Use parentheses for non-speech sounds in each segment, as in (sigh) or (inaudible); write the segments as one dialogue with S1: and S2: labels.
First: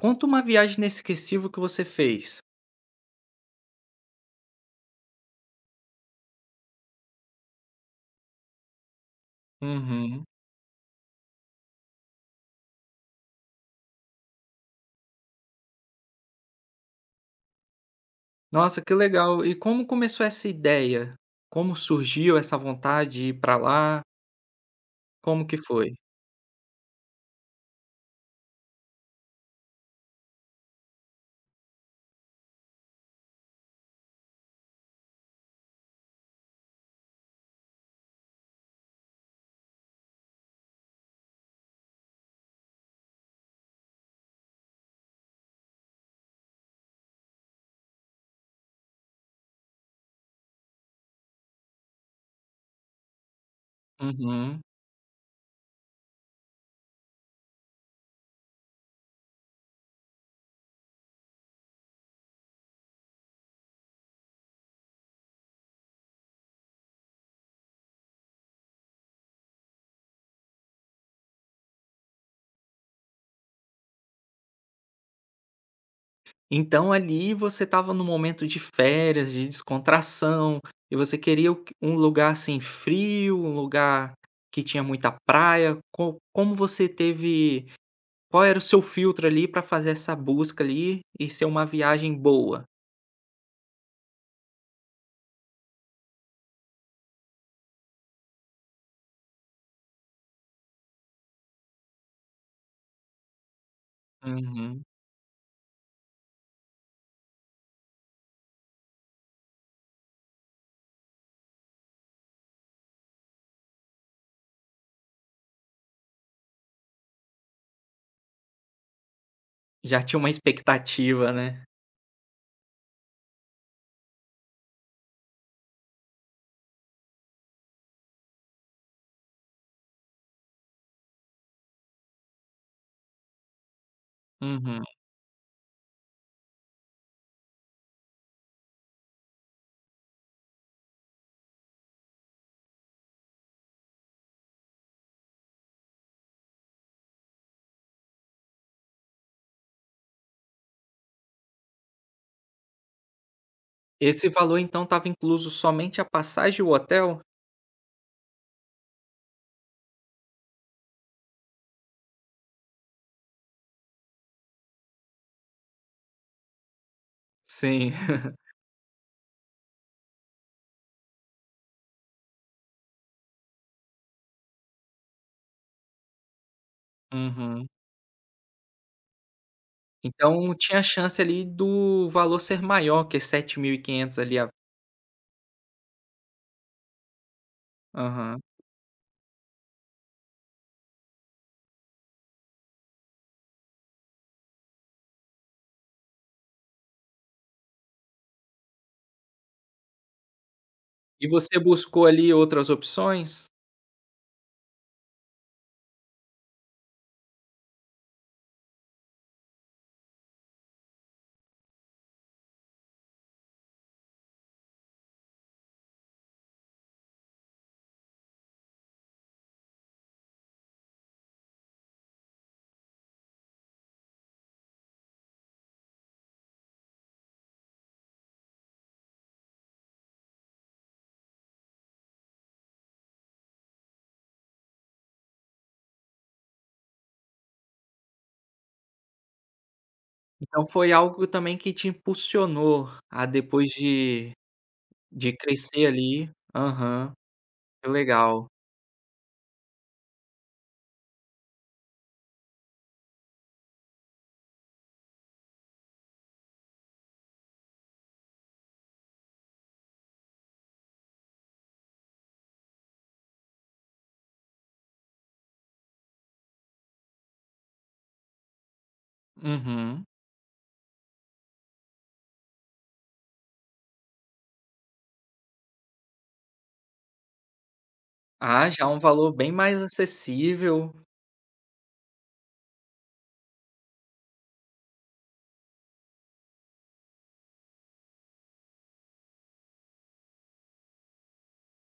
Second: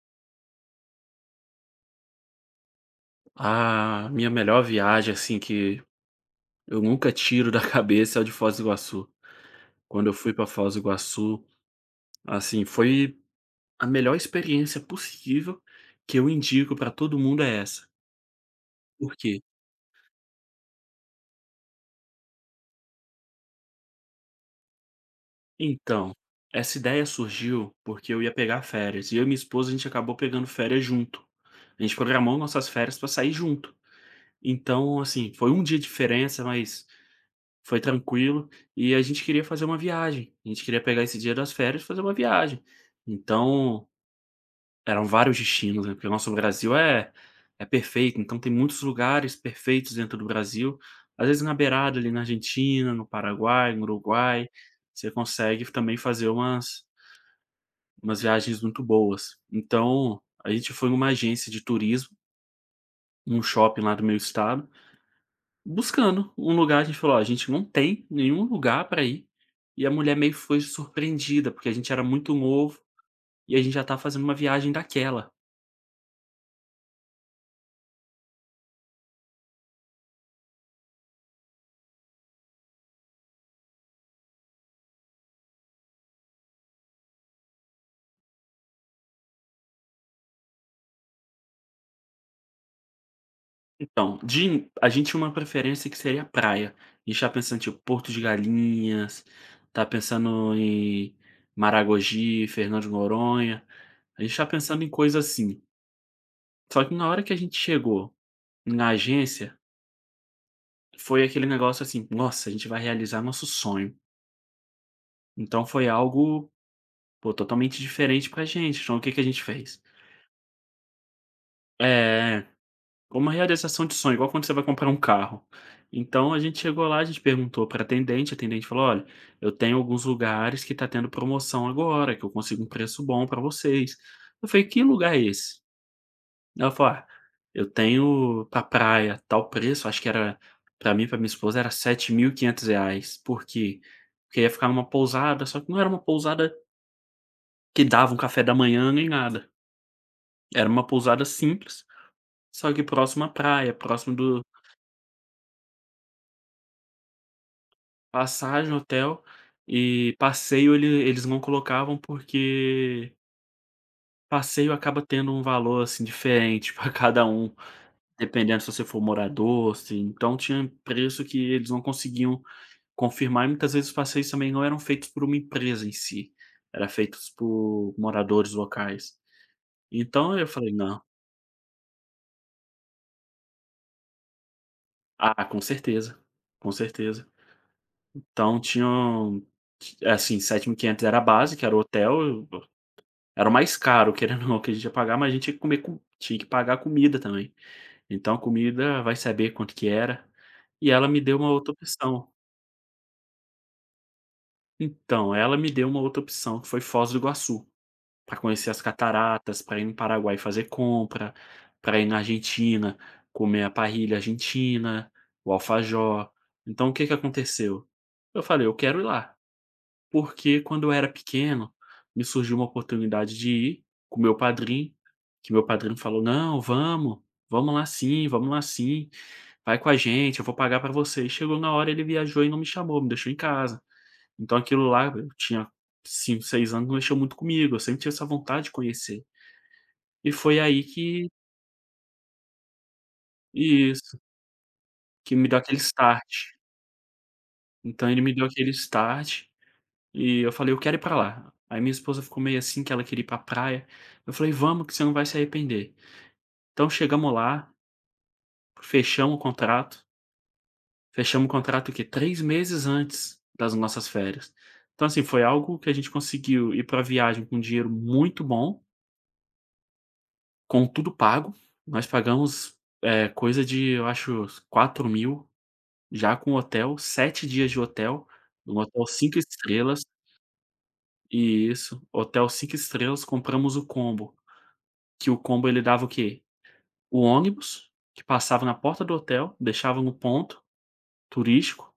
S1: Conta uma viagem inesquecível que você fez.
S2: A minha melhor viagem, assim, que eu nunca tiro da (laughs) cabeça é a de Foz do Iguaçu. Quando eu
S1: Uhum.
S2: fui para Foz do Iguaçu, assim, foi a melhor experiência possível que eu indico para todo mundo é essa.
S1: Nossa, que
S2: Por quê?
S1: legal. E como começou essa ideia? Como surgiu essa vontade de ir pra lá? Como que foi?
S2: Então, essa ideia surgiu porque eu ia pegar férias e eu e minha esposa a gente acabou pegando férias junto. A gente programou nossas férias para sair junto. Então, assim, foi um dia de diferença, mas foi tranquilo, e a gente queria fazer uma viagem, a gente queria pegar esse dia das férias e fazer uma viagem. Então, eram vários destinos, né, porque o nosso Brasil é perfeito, então tem muitos lugares perfeitos dentro do Brasil, às vezes na beirada ali na Argentina, no Paraguai, no Uruguai,
S1: Uhum.
S2: você consegue também fazer umas viagens muito boas. Então, a gente foi numa agência de turismo, num shopping lá do meu estado, buscando um lugar, a gente falou: "Ó, a gente não tem nenhum lugar pra ir", e a mulher meio foi surpreendida, porque a gente era muito novo e a gente já tá fazendo uma viagem daquela.
S1: Então ali você estava num momento de férias, de descontração, e você queria o que? Um lugar, assim, frio, um lugar que tinha muita praia. Co como você teve, qual era o seu filtro ali para fazer essa busca ali e ser uma viagem boa?
S2: Então, a gente tinha uma preferência que seria praia. A gente tá pensando, tipo, Porto de Galinhas, tá pensando em Maragogi, Fernando de Noronha. A gente tá pensando
S1: Uhum.
S2: em coisa assim. Só que na hora que a gente chegou na agência, foi aquele negócio assim: "Nossa, a gente vai realizar nosso sonho". Então foi algo, pô, totalmente diferente pra gente, então o que que a gente fez?
S1: Já tinha uma expectativa, né?
S2: É, uma realização de sonho, igual quando você vai comprar um carro. Então a gente chegou lá, a gente perguntou pra atendente, a atendente falou: "Olha, eu tenho alguns lugares que tá tendo promoção agora, que eu consigo um preço bom pra vocês". Eu falei: "Que
S1: Uhum.
S2: lugar é esse?" Ela falou: "Ah, eu tenho pra praia, tal preço", acho que era pra mim e pra minha esposa era sete R$7.500. Por quê? Porque ia ficar numa pousada, só que não era uma pousada que dava um café da manhã nem nada. Era uma pousada simples, só que próximo à praia, próximo
S1: Esse
S2: do
S1: valor então estava incluso somente a passagem e o hotel?
S2: passagem, hotel e passeio eles não colocavam, porque passeio acaba tendo um valor, assim, diferente (laughs) para cada um,
S1: Sim. (laughs)
S2: dependendo se você for morador, se então tinha preço que eles não conseguiam confirmar e muitas vezes os passeios também não eram feitos por uma empresa em si, era feitos
S1: Uhum.
S2: por moradores locais. Então eu
S1: Então
S2: falei:
S1: tinha
S2: "Não".
S1: chance ali do valor ser maior que 7.500 ali a
S2: Ah, com certeza, com certeza.
S1: aham.
S2: Então tinham, assim, 7.500 era a base, que era o hotel, era o mais caro, (laughs) querendo ou não, que a gente ia pagar, mas a gente tinha que comer com tinha que pagar a comida também. Então a comida vai saber quanto que era. E ela me
S1: E
S2: deu uma
S1: você
S2: outra
S1: buscou
S2: opção.
S1: ali outras opções?
S2: Então, ela me deu uma outra opção, que foi Foz do Iguaçu, para conhecer as cataratas, para ir no Paraguai fazer compra, para ir na Argentina, comer a parrilha argentina, o alfajor. Então o que que aconteceu? Eu falei: "Eu quero ir lá". Porque quando eu era pequeno, me surgiu uma oportunidade de ir com meu padrinho, que meu padrinho falou: "Não, vamos, vamos lá sim, vai com a gente, eu vou pagar pra você". E chegou na hora, ele viajou e não me chamou, me deixou em casa. Então aquilo lá, eu tinha 5 6 anos, mexeu muito comigo, eu sempre tive essa vontade de conhecer. E foi
S1: Então
S2: aí
S1: foi algo
S2: que
S1: também que te impulsionou a depois
S2: isso,
S1: de
S2: que me deu aquele
S1: crescer
S2: start.
S1: ali, aham, que
S2: Então ele me deu
S1: legal.
S2: aquele start. E eu falei: "Eu quero ir pra lá". Aí minha esposa ficou meio assim que ela queria ir pra praia, eu falei: "Vamos que você não vai se arrepender". Então chegamos lá, fechamos o contrato, fechamos o contrato o quê? 3 meses antes das nossas férias. Então assim, foi algo que a gente conseguiu ir pra viagem com dinheiro muito bom,
S1: Uhum.
S2: com tudo pago, nós pagamos, coisa de eu acho 4.000 já com hotel, 7 dias de hotel,
S1: Ah,
S2: um
S1: já um
S2: hotel
S1: valor
S2: 5
S1: bem mais
S2: estrelas
S1: acessível.
S2: e isso, hotel 5 estrelas, compramos o combo. Que o combo ele dava o quê? O ônibus, que passava na porta do hotel, deixava no ponto turístico.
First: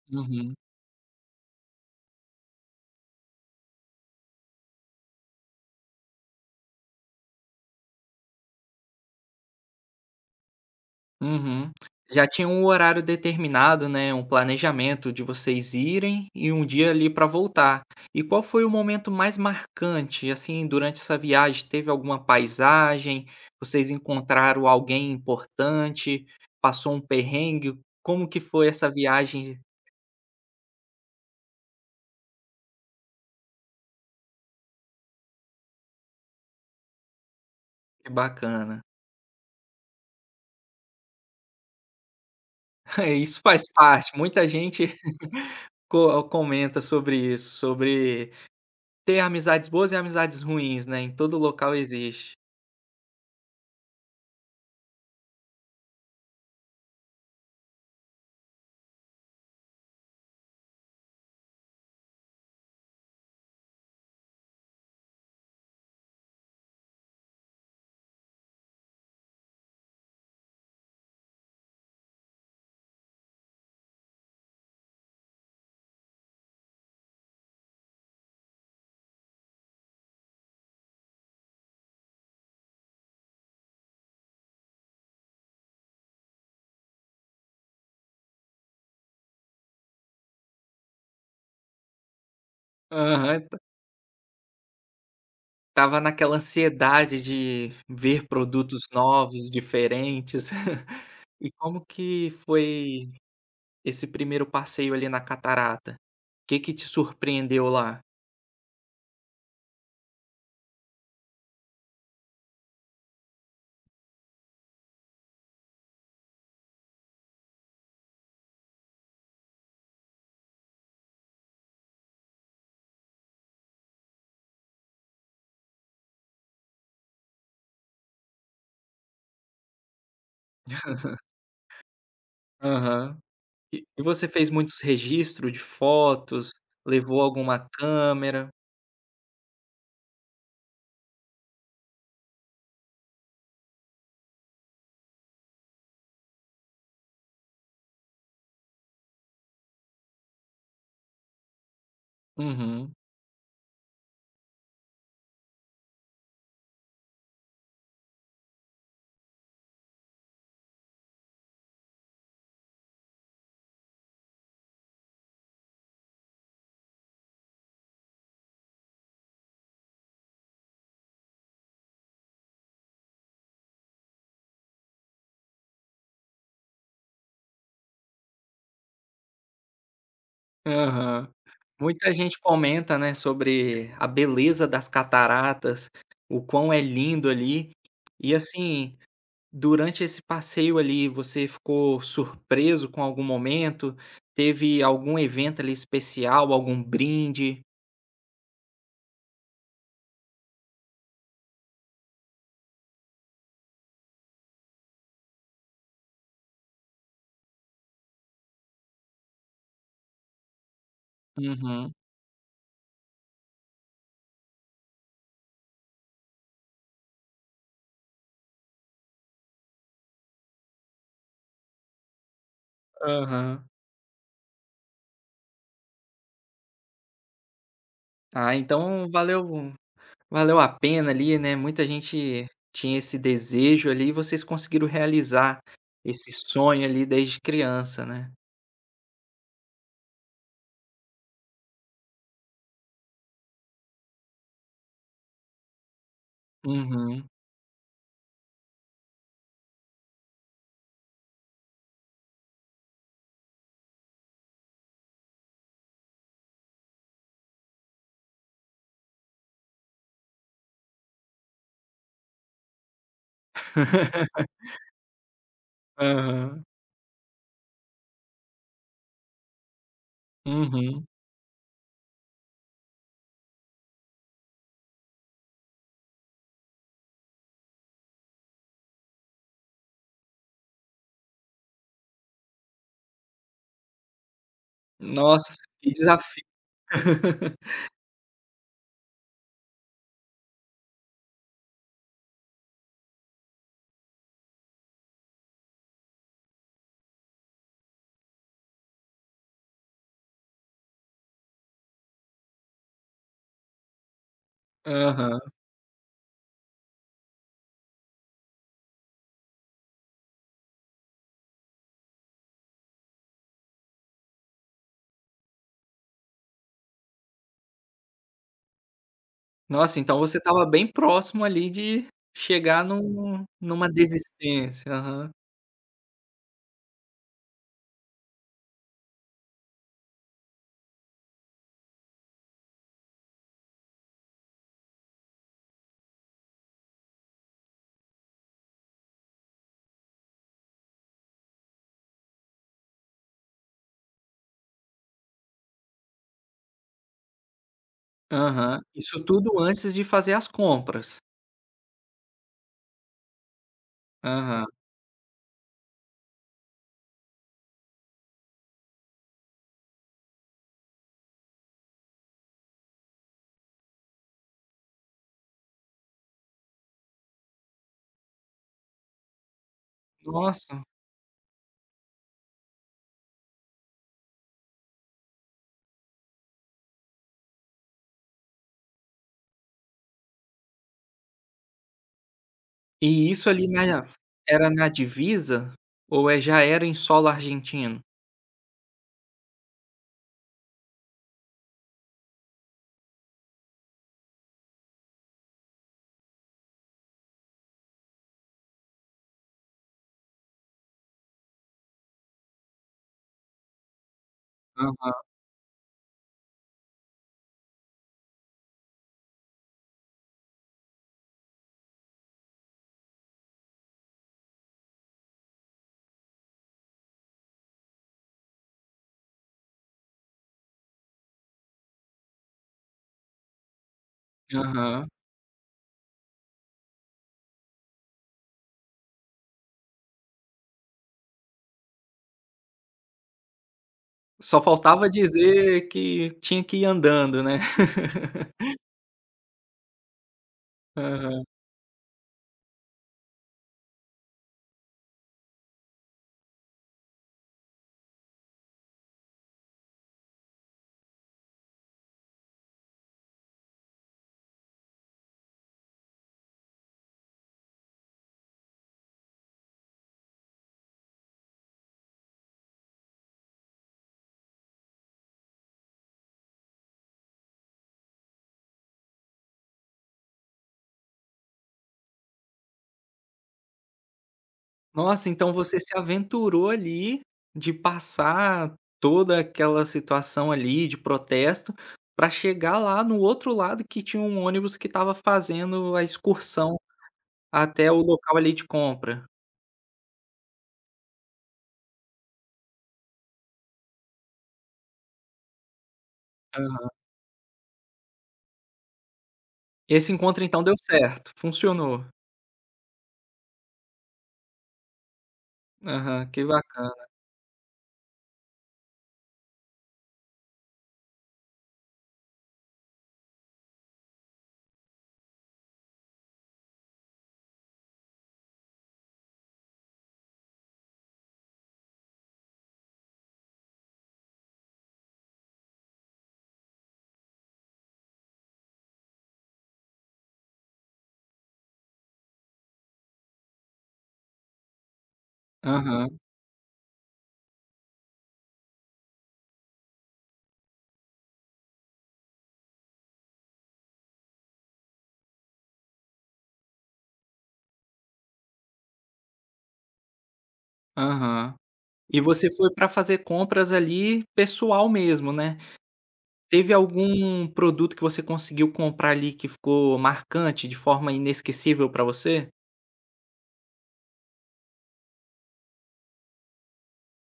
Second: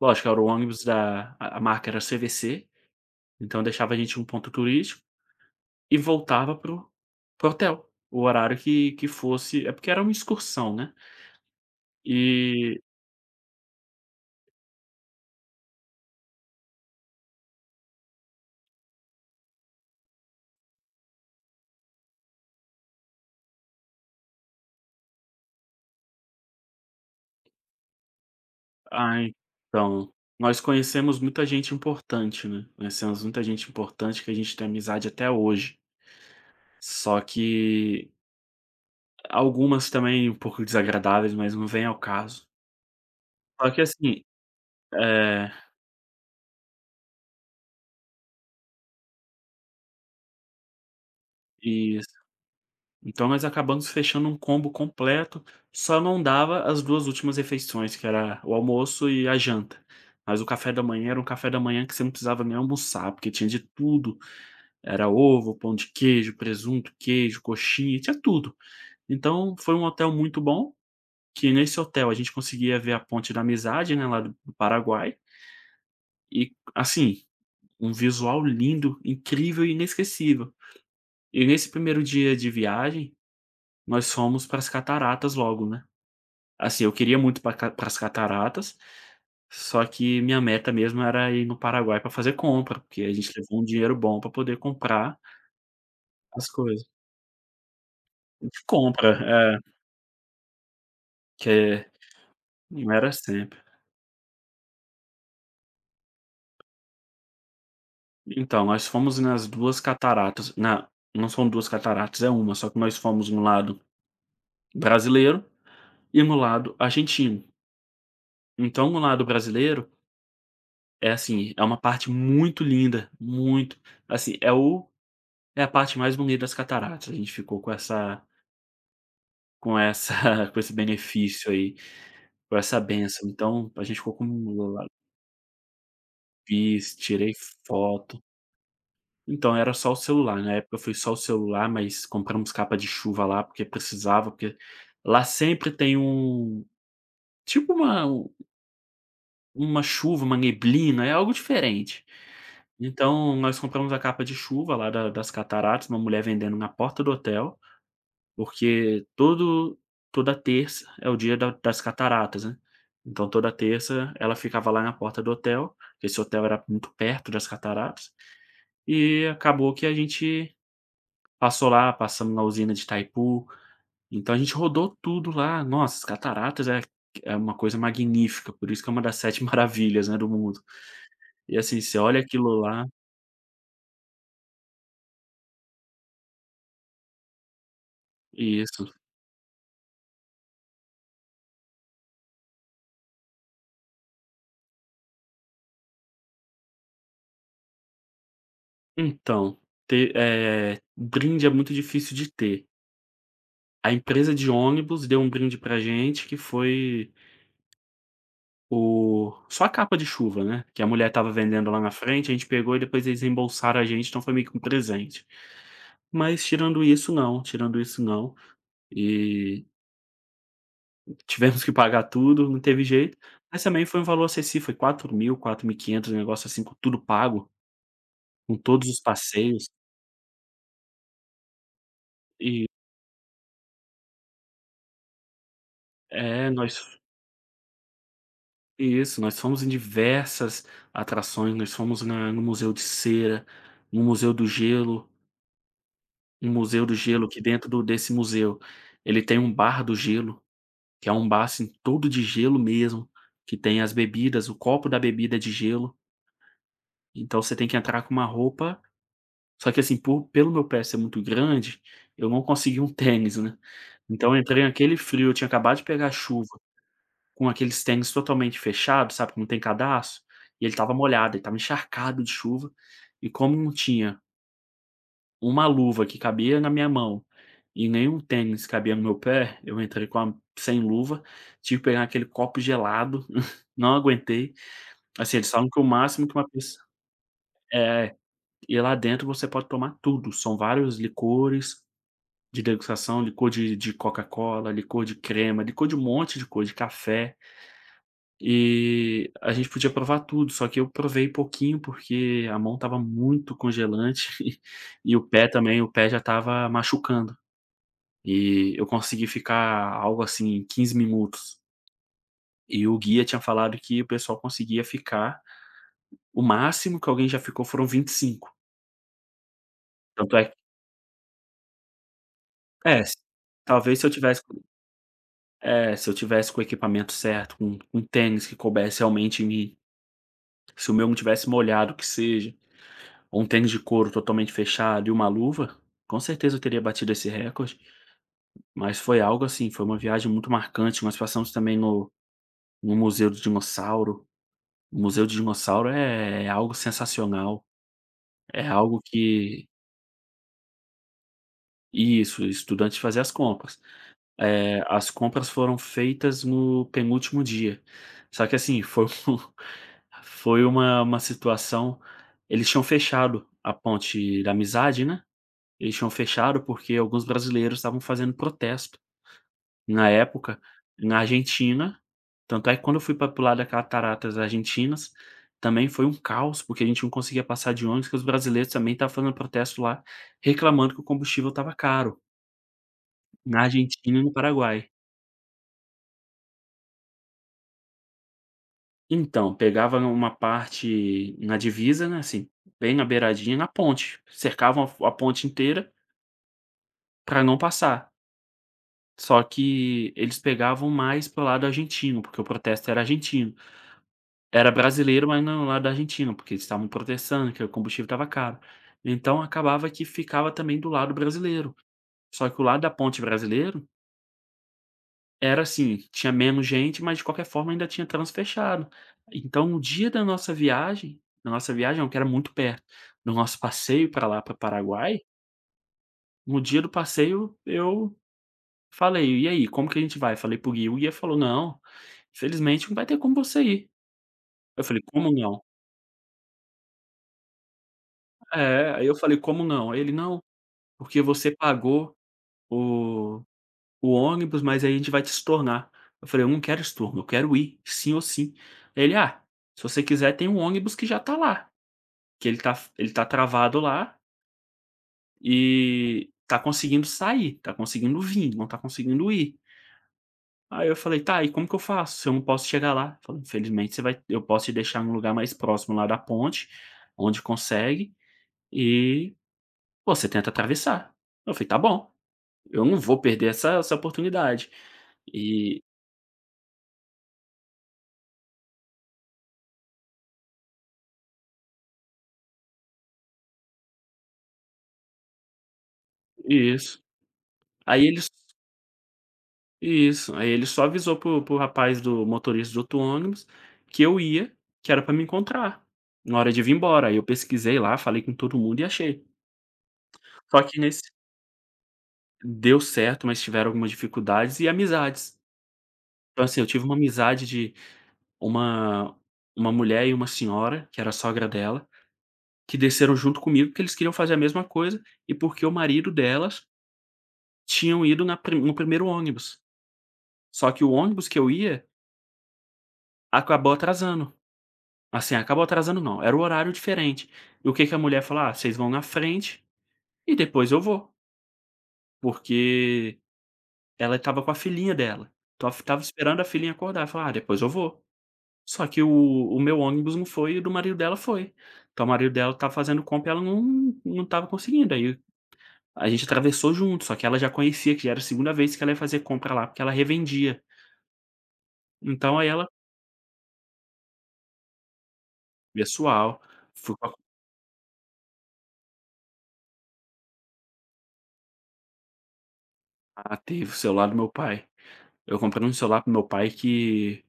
S2: Lógico, era o
S1: Uhum.
S2: ônibus da a marca era CVC, então deixava a gente em um ponto turístico e voltava para o hotel, o horário que fosse é porque era uma excursão, né.
S1: Uhum. Já tinha um
S2: E
S1: horário determinado, né, um planejamento de vocês irem e um dia ali para voltar. E qual foi o momento mais marcante, assim, durante essa viagem? Teve alguma paisagem? Vocês encontraram alguém importante? Passou um perrengue? Como que foi essa
S2: ah,
S1: viagem?
S2: então, nós conhecemos muita gente importante, né, conhecemos muita gente importante que a gente tem amizade até hoje. Só
S1: Que
S2: que
S1: bacana.
S2: algumas também um pouco desagradáveis, mas não vem ao caso.
S1: (laughs) Isso faz
S2: Só que
S1: parte,
S2: assim.
S1: muita gente
S2: É,
S1: (laughs) co comenta sobre isso, sobre ter amizades boas e amizades ruins, né, em todo local
S2: isso.
S1: existe.
S2: Então nós acabamos fechando um combo completo, só não dava as 2 últimas refeições, que era o almoço e a janta. Mas o café da manhã era um café da manhã que você não precisava nem almoçar, porque tinha de tudo, era ovo, pão de queijo, presunto, queijo, coxinha, tinha tudo. Então foi um hotel muito bom, que nesse hotel a gente conseguia ver a Ponte da Amizade, né, lá do Paraguai, e assim, um visual lindo, incrível e inesquecível. E nesse primeiro dia de viagem, nós fomos para as cataratas logo, né. Assim, eu queria muito para as cataratas, só que minha meta mesmo era ir no Paraguai para fazer compra, porque a gente
S1: Aham.
S2: levou um dinheiro bom para poder comprar
S1: Tava naquela
S2: as coisas.
S1: ansiedade de ver
S2: De
S1: produtos
S2: compra,
S1: novos,
S2: é,
S1: diferentes. (laughs) E como
S2: que
S1: que
S2: não
S1: foi
S2: era sempre.
S1: esse primeiro passeio ali na catarata? O que que te surpreendeu lá?
S2: Então, nós fomos nas 2 cataratas na não são 2 cataratas, é uma, só que nós fomos no lado brasileiro e no lado argentino. Então, no lado brasileiro, é assim, é uma parte muito linda, muito assim, é o É a parte mais bonita das cataratas, a gente ficou com essa com essa (laughs) com esse benefício aí, com essa
S1: Aham.
S2: benção. Então
S1: E
S2: a gente
S1: e
S2: ficou com
S1: você fez muitos
S2: lá,
S1: registros de fotos?
S2: fiz,
S1: Levou
S2: tirei
S1: alguma
S2: foto.
S1: câmera?
S2: Então era só o celular, na época foi só o celular, mas compramos capa de chuva lá, porque precisava, porque lá sempre tem um tipo uma chuva, uma neblina, é algo diferente.
S1: Uhum.
S2: Então nós compramos a capa de chuva lá da das cataratas, uma mulher vendendo na porta do hotel. Porque todo toda terça é o dia da das cataratas, né. Então toda terça ela ficava lá na porta do hotel, que esse hotel era muito perto das cataratas, e acabou que a gente passou lá, passamos na usina de Itaipu, então a gente rodou tudo lá. Nossa, as cataratas é uma coisa magnífica, por isso que é uma das 7 (laughs) maravilhas, né, do mundo.
S1: Aham.
S2: E assim, você
S1: Muita
S2: olha
S1: gente
S2: aquilo lá.
S1: comenta, né, sobre a beleza das cataratas, o quão é lindo ali. E
S2: Isso.
S1: assim, durante esse passeio ali, você ficou surpreso com algum momento? Teve algum evento ali especial, algum brinde?
S2: Então, brinde é muito difícil de ter. A empresa de ônibus deu um brinde pra gente que foi o só a capa de chuva, né, que a mulher estava vendendo lá na
S1: Uhum,
S2: frente, a gente pegou e depois eles reembolsaram a gente, então foi meio que um presente. Mas tirando isso não, tirando isso não. E tivemos que pagar tudo, não teve jeito, mas
S1: aham.
S2: também foi um valor acessível, foi 4.000, 4.500, um negócio assim, com tudo pago,
S1: Ah,
S2: com todos os
S1: então
S2: passeios.
S1: valeu, valeu a pena ali, né, muita gente
S2: E
S1: tinha esse desejo ali e vocês conseguiram realizar esse
S2: é,
S1: sonho
S2: nós
S1: ali desde criança, né.
S2: Isso, nós fomos em diversas atrações, nós fomos na no Museu de Cera, no Museu do Gelo, no Museu do Gelo
S1: Uhum.
S2: que dentro do desse museu, ele tem um bar do gelo, que é um bar, assim, todo de gelo mesmo, que tem as bebidas, o copo da bebida é de gelo, então você tem que entrar com uma roupa. Só que assim, por pelo meu pé ser muito grande, eu não consegui um tênis, né, então
S1: (laughs)
S2: eu entrei naquele frio, eu tinha acabado de pegar chuva.
S1: Aham.
S2: Com aqueles tênis totalmente fechados, sabe, que não tem cadarço, e ele estava
S1: Uhum.
S2: molhado, ele estava encharcado de chuva, e como não tinha uma luva que cabia na minha mão, e nenhum tênis cabia no meu pé, eu entrei com a sem luva, tive que pegar aquele copo gelado, (laughs) não aguentei. Assim, eles
S1: Nossa,
S2: falam que o
S1: que
S2: máximo que
S1: desafio.
S2: uma pessoa
S1: (laughs)
S2: é, e lá dentro você pode tomar tudo, são vários licores de degustação, licor de Coca-Cola, licor de crema, licor de um monte de coisa, de café. E a gente podia provar tudo, só que eu provei pouquinho, porque a mão estava muito congelante (laughs) e o
S1: Aham.
S2: pé também, o pé já estava machucando. E eu consegui ficar algo assim 15 minutos. E o guia tinha falado que o pessoal conseguia ficar o máximo que alguém já ficou foram 25.
S1: Nossa, então você
S2: Tanto é que,
S1: estava bem próximo ali de chegar
S2: é, s
S1: num numa
S2: talvez se eu tivesse com
S1: desistência. Aham.
S2: se eu tivesse com o equipamento certo, com tênis que coubesse realmente em mim, se o meu não tivesse molhado, que seja. Um tênis de couro totalmente fechado e uma luva, com certeza eu teria batido esse recorde, mas foi algo assim, foi uma viagem muito marcante, nós passamos também no Museu do Dinossauro, o Museu do Dinossauro é algo sensacional, é
S1: Aham.
S2: algo
S1: Isso tudo
S2: que
S1: antes de fazer as compras.
S2: isso, o estudante fazia as compras.
S1: Aham.
S2: As compras foram feitas no penúltimo dia, só que assim, foi um (laughs) foi uma situação. Eles tinham fechado a Ponte da Amizade, né. Eles tinham fechado porque alguns brasileiros estavam fazendo protesto, na época,
S1: Nossa.
S2: na Argentina. Tanto é que quando eu fui para o lado da cataratas argentinas, também foi um caos, porque a gente não conseguia passar de ônibus, que os brasileiros também estavam fazendo protesto lá, reclamando que o combustível estava caro,
S1: E isso
S2: na
S1: ali na
S2: Argentina e no
S1: era
S2: Paraguai.
S1: na divisa ou é já era em solo argentino?
S2: Então, pegava uma parte na divisa, né, assim, bem na beiradinha, na ponte. Cercavam a ponte inteira para não passar. Só que eles pegavam mais pro lado argentino, porque o protesto era argentino. Era
S1: Aham,
S2: brasileiro, mas não, lado argentino porque eles estavam protestando que o combustível estava caro. Então acabava que ficava também do lado brasileiro. Só que o lado da ponte brasileiro era assim, tinha menos gente, mas de qualquer forma ainda tinha trânsito fechado. Então no dia da nossa viagem não, que era muito perto, do nosso passeio para lá, para o
S1: aham.
S2: Paraguai, no dia do passeio eu falei: "E aí, como que a gente vai?" Falei para o guia falou: "Não, infelizmente não vai ter como você ir".
S1: Só
S2: Eu falei:
S1: faltava
S2: "Como não?"
S1: dizer que tinha que ir andando, né. (laughs)
S2: É, aí eu falei: "Como não?" Aí ele: "Não, porque
S1: Aham.
S2: você pagou o o ônibus, mas aí a gente vai te estornar". Eu falei: "Eu não quero estorno, eu quero ir, sim ou sim". Aí ele: "Ah, se você quiser tem um ônibus que já tá lá, que ele tá travado lá e tá conseguindo sair, tá conseguindo vir, não tá conseguindo ir". Aí eu falei: "Tá, e como que eu faço se eu não posso chegar lá?" Ele falou: "Infelizmente você vai, eu posso te deixar num lugar mais próximo lá da ponte, onde consegue, e você tenta atravessar". Eu falei: "Tá bom, eu não vou perder essa oportunidade".
S1: Nossa, então você
S2: E
S1: se aventurou ali, de passar toda aquela situação ali de protesto, para chegar lá no outro lado que tinha um ônibus que estava fazendo a excursão
S2: isso.
S1: até o
S2: Aí ele s
S1: local ali de compra.
S2: Isso, aí ele só avisou para o rapaz do motorista do outro ônibus que eu ia, que era pra me encontrar, na hora de vir
S1: Hã.
S2: embora. Aí eu pesquisei lá, falei com todo mundo e achei.
S1: Esse encontro
S2: Só
S1: então deu
S2: que nesse
S1: certo, funcionou.
S2: deu certo, mas tiveram algumas dificuldades e amizades.
S1: Aham, que
S2: Então, assim, eu tive uma
S1: bacana.
S2: amizade de uma mulher e uma senhora, que era a sogra dela, que desceram junto comigo, porque eles queriam fazer a mesma coisa e porque o marido delas tinham ido na pri no primeiro ônibus. Só que o ônibus que eu ia acabou atrasando. Assim, acabou atrasando não, era o horário diferente. E o que que a mulher falou: "Ah, vocês vão na frente e depois eu vou", porque ela estava com a filhinha dela. Então, ela estava
S1: Aham,
S2: esperando a filhinha acordar, falou: "Ah, depois eu vou". Só que o meu ônibus não foi e o do marido dela foi. Então o marido dela estava fazendo compra e ela não tava conseguindo, aí a gente atravessou junto, só que ela já conhecia, que já era a segunda vez que ela ia fazer compra lá, porque ela revendia.
S1: aham. E
S2: Então aí
S1: você
S2: ela
S1: foi para fazer compras ali pessoal mesmo, né.
S2: pessoal,
S1: Teve
S2: fui pra
S1: algum produto que você conseguiu comprar ali que ficou marcante de forma inesquecível para você?
S2: ah, teve o celular do meu pai. Eu comprei um celular pro meu pai que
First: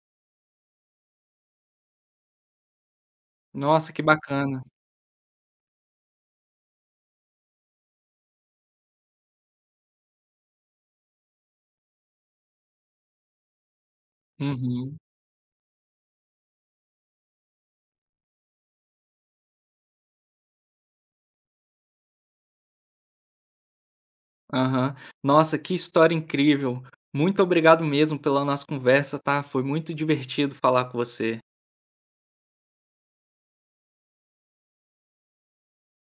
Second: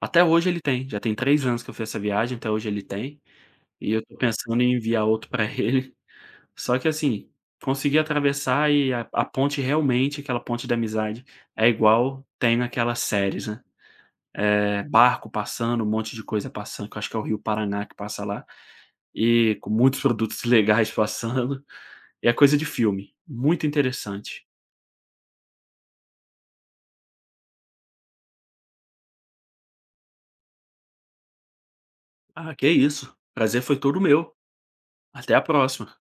S2: até hoje ele tem, já tem 3 anos que eu fiz essa viagem, até hoje ele tem, e
S1: Nossa, que
S2: eu tô pensando
S1: bacana.
S2: em enviar outro pra (laughs) ele. Só que assim, consegui atravessar e a ponte realmente, aquela ponte da amizade, é igual tem naquelas séries, né,
S1: Uhum.
S2: barco passando, um monte de coisa passando, que eu acho que é o rio Paraná que passa lá, e com muitos produtos (laughs) legais passando, e é coisa de filme, muito interessante.
S1: Aham. Nossa, que história incrível. Muito obrigado mesmo pela nossa conversa, tá? Foi muito divertido falar com você.
S2: Ah, que isso, prazer foi todo meu, até a próxima.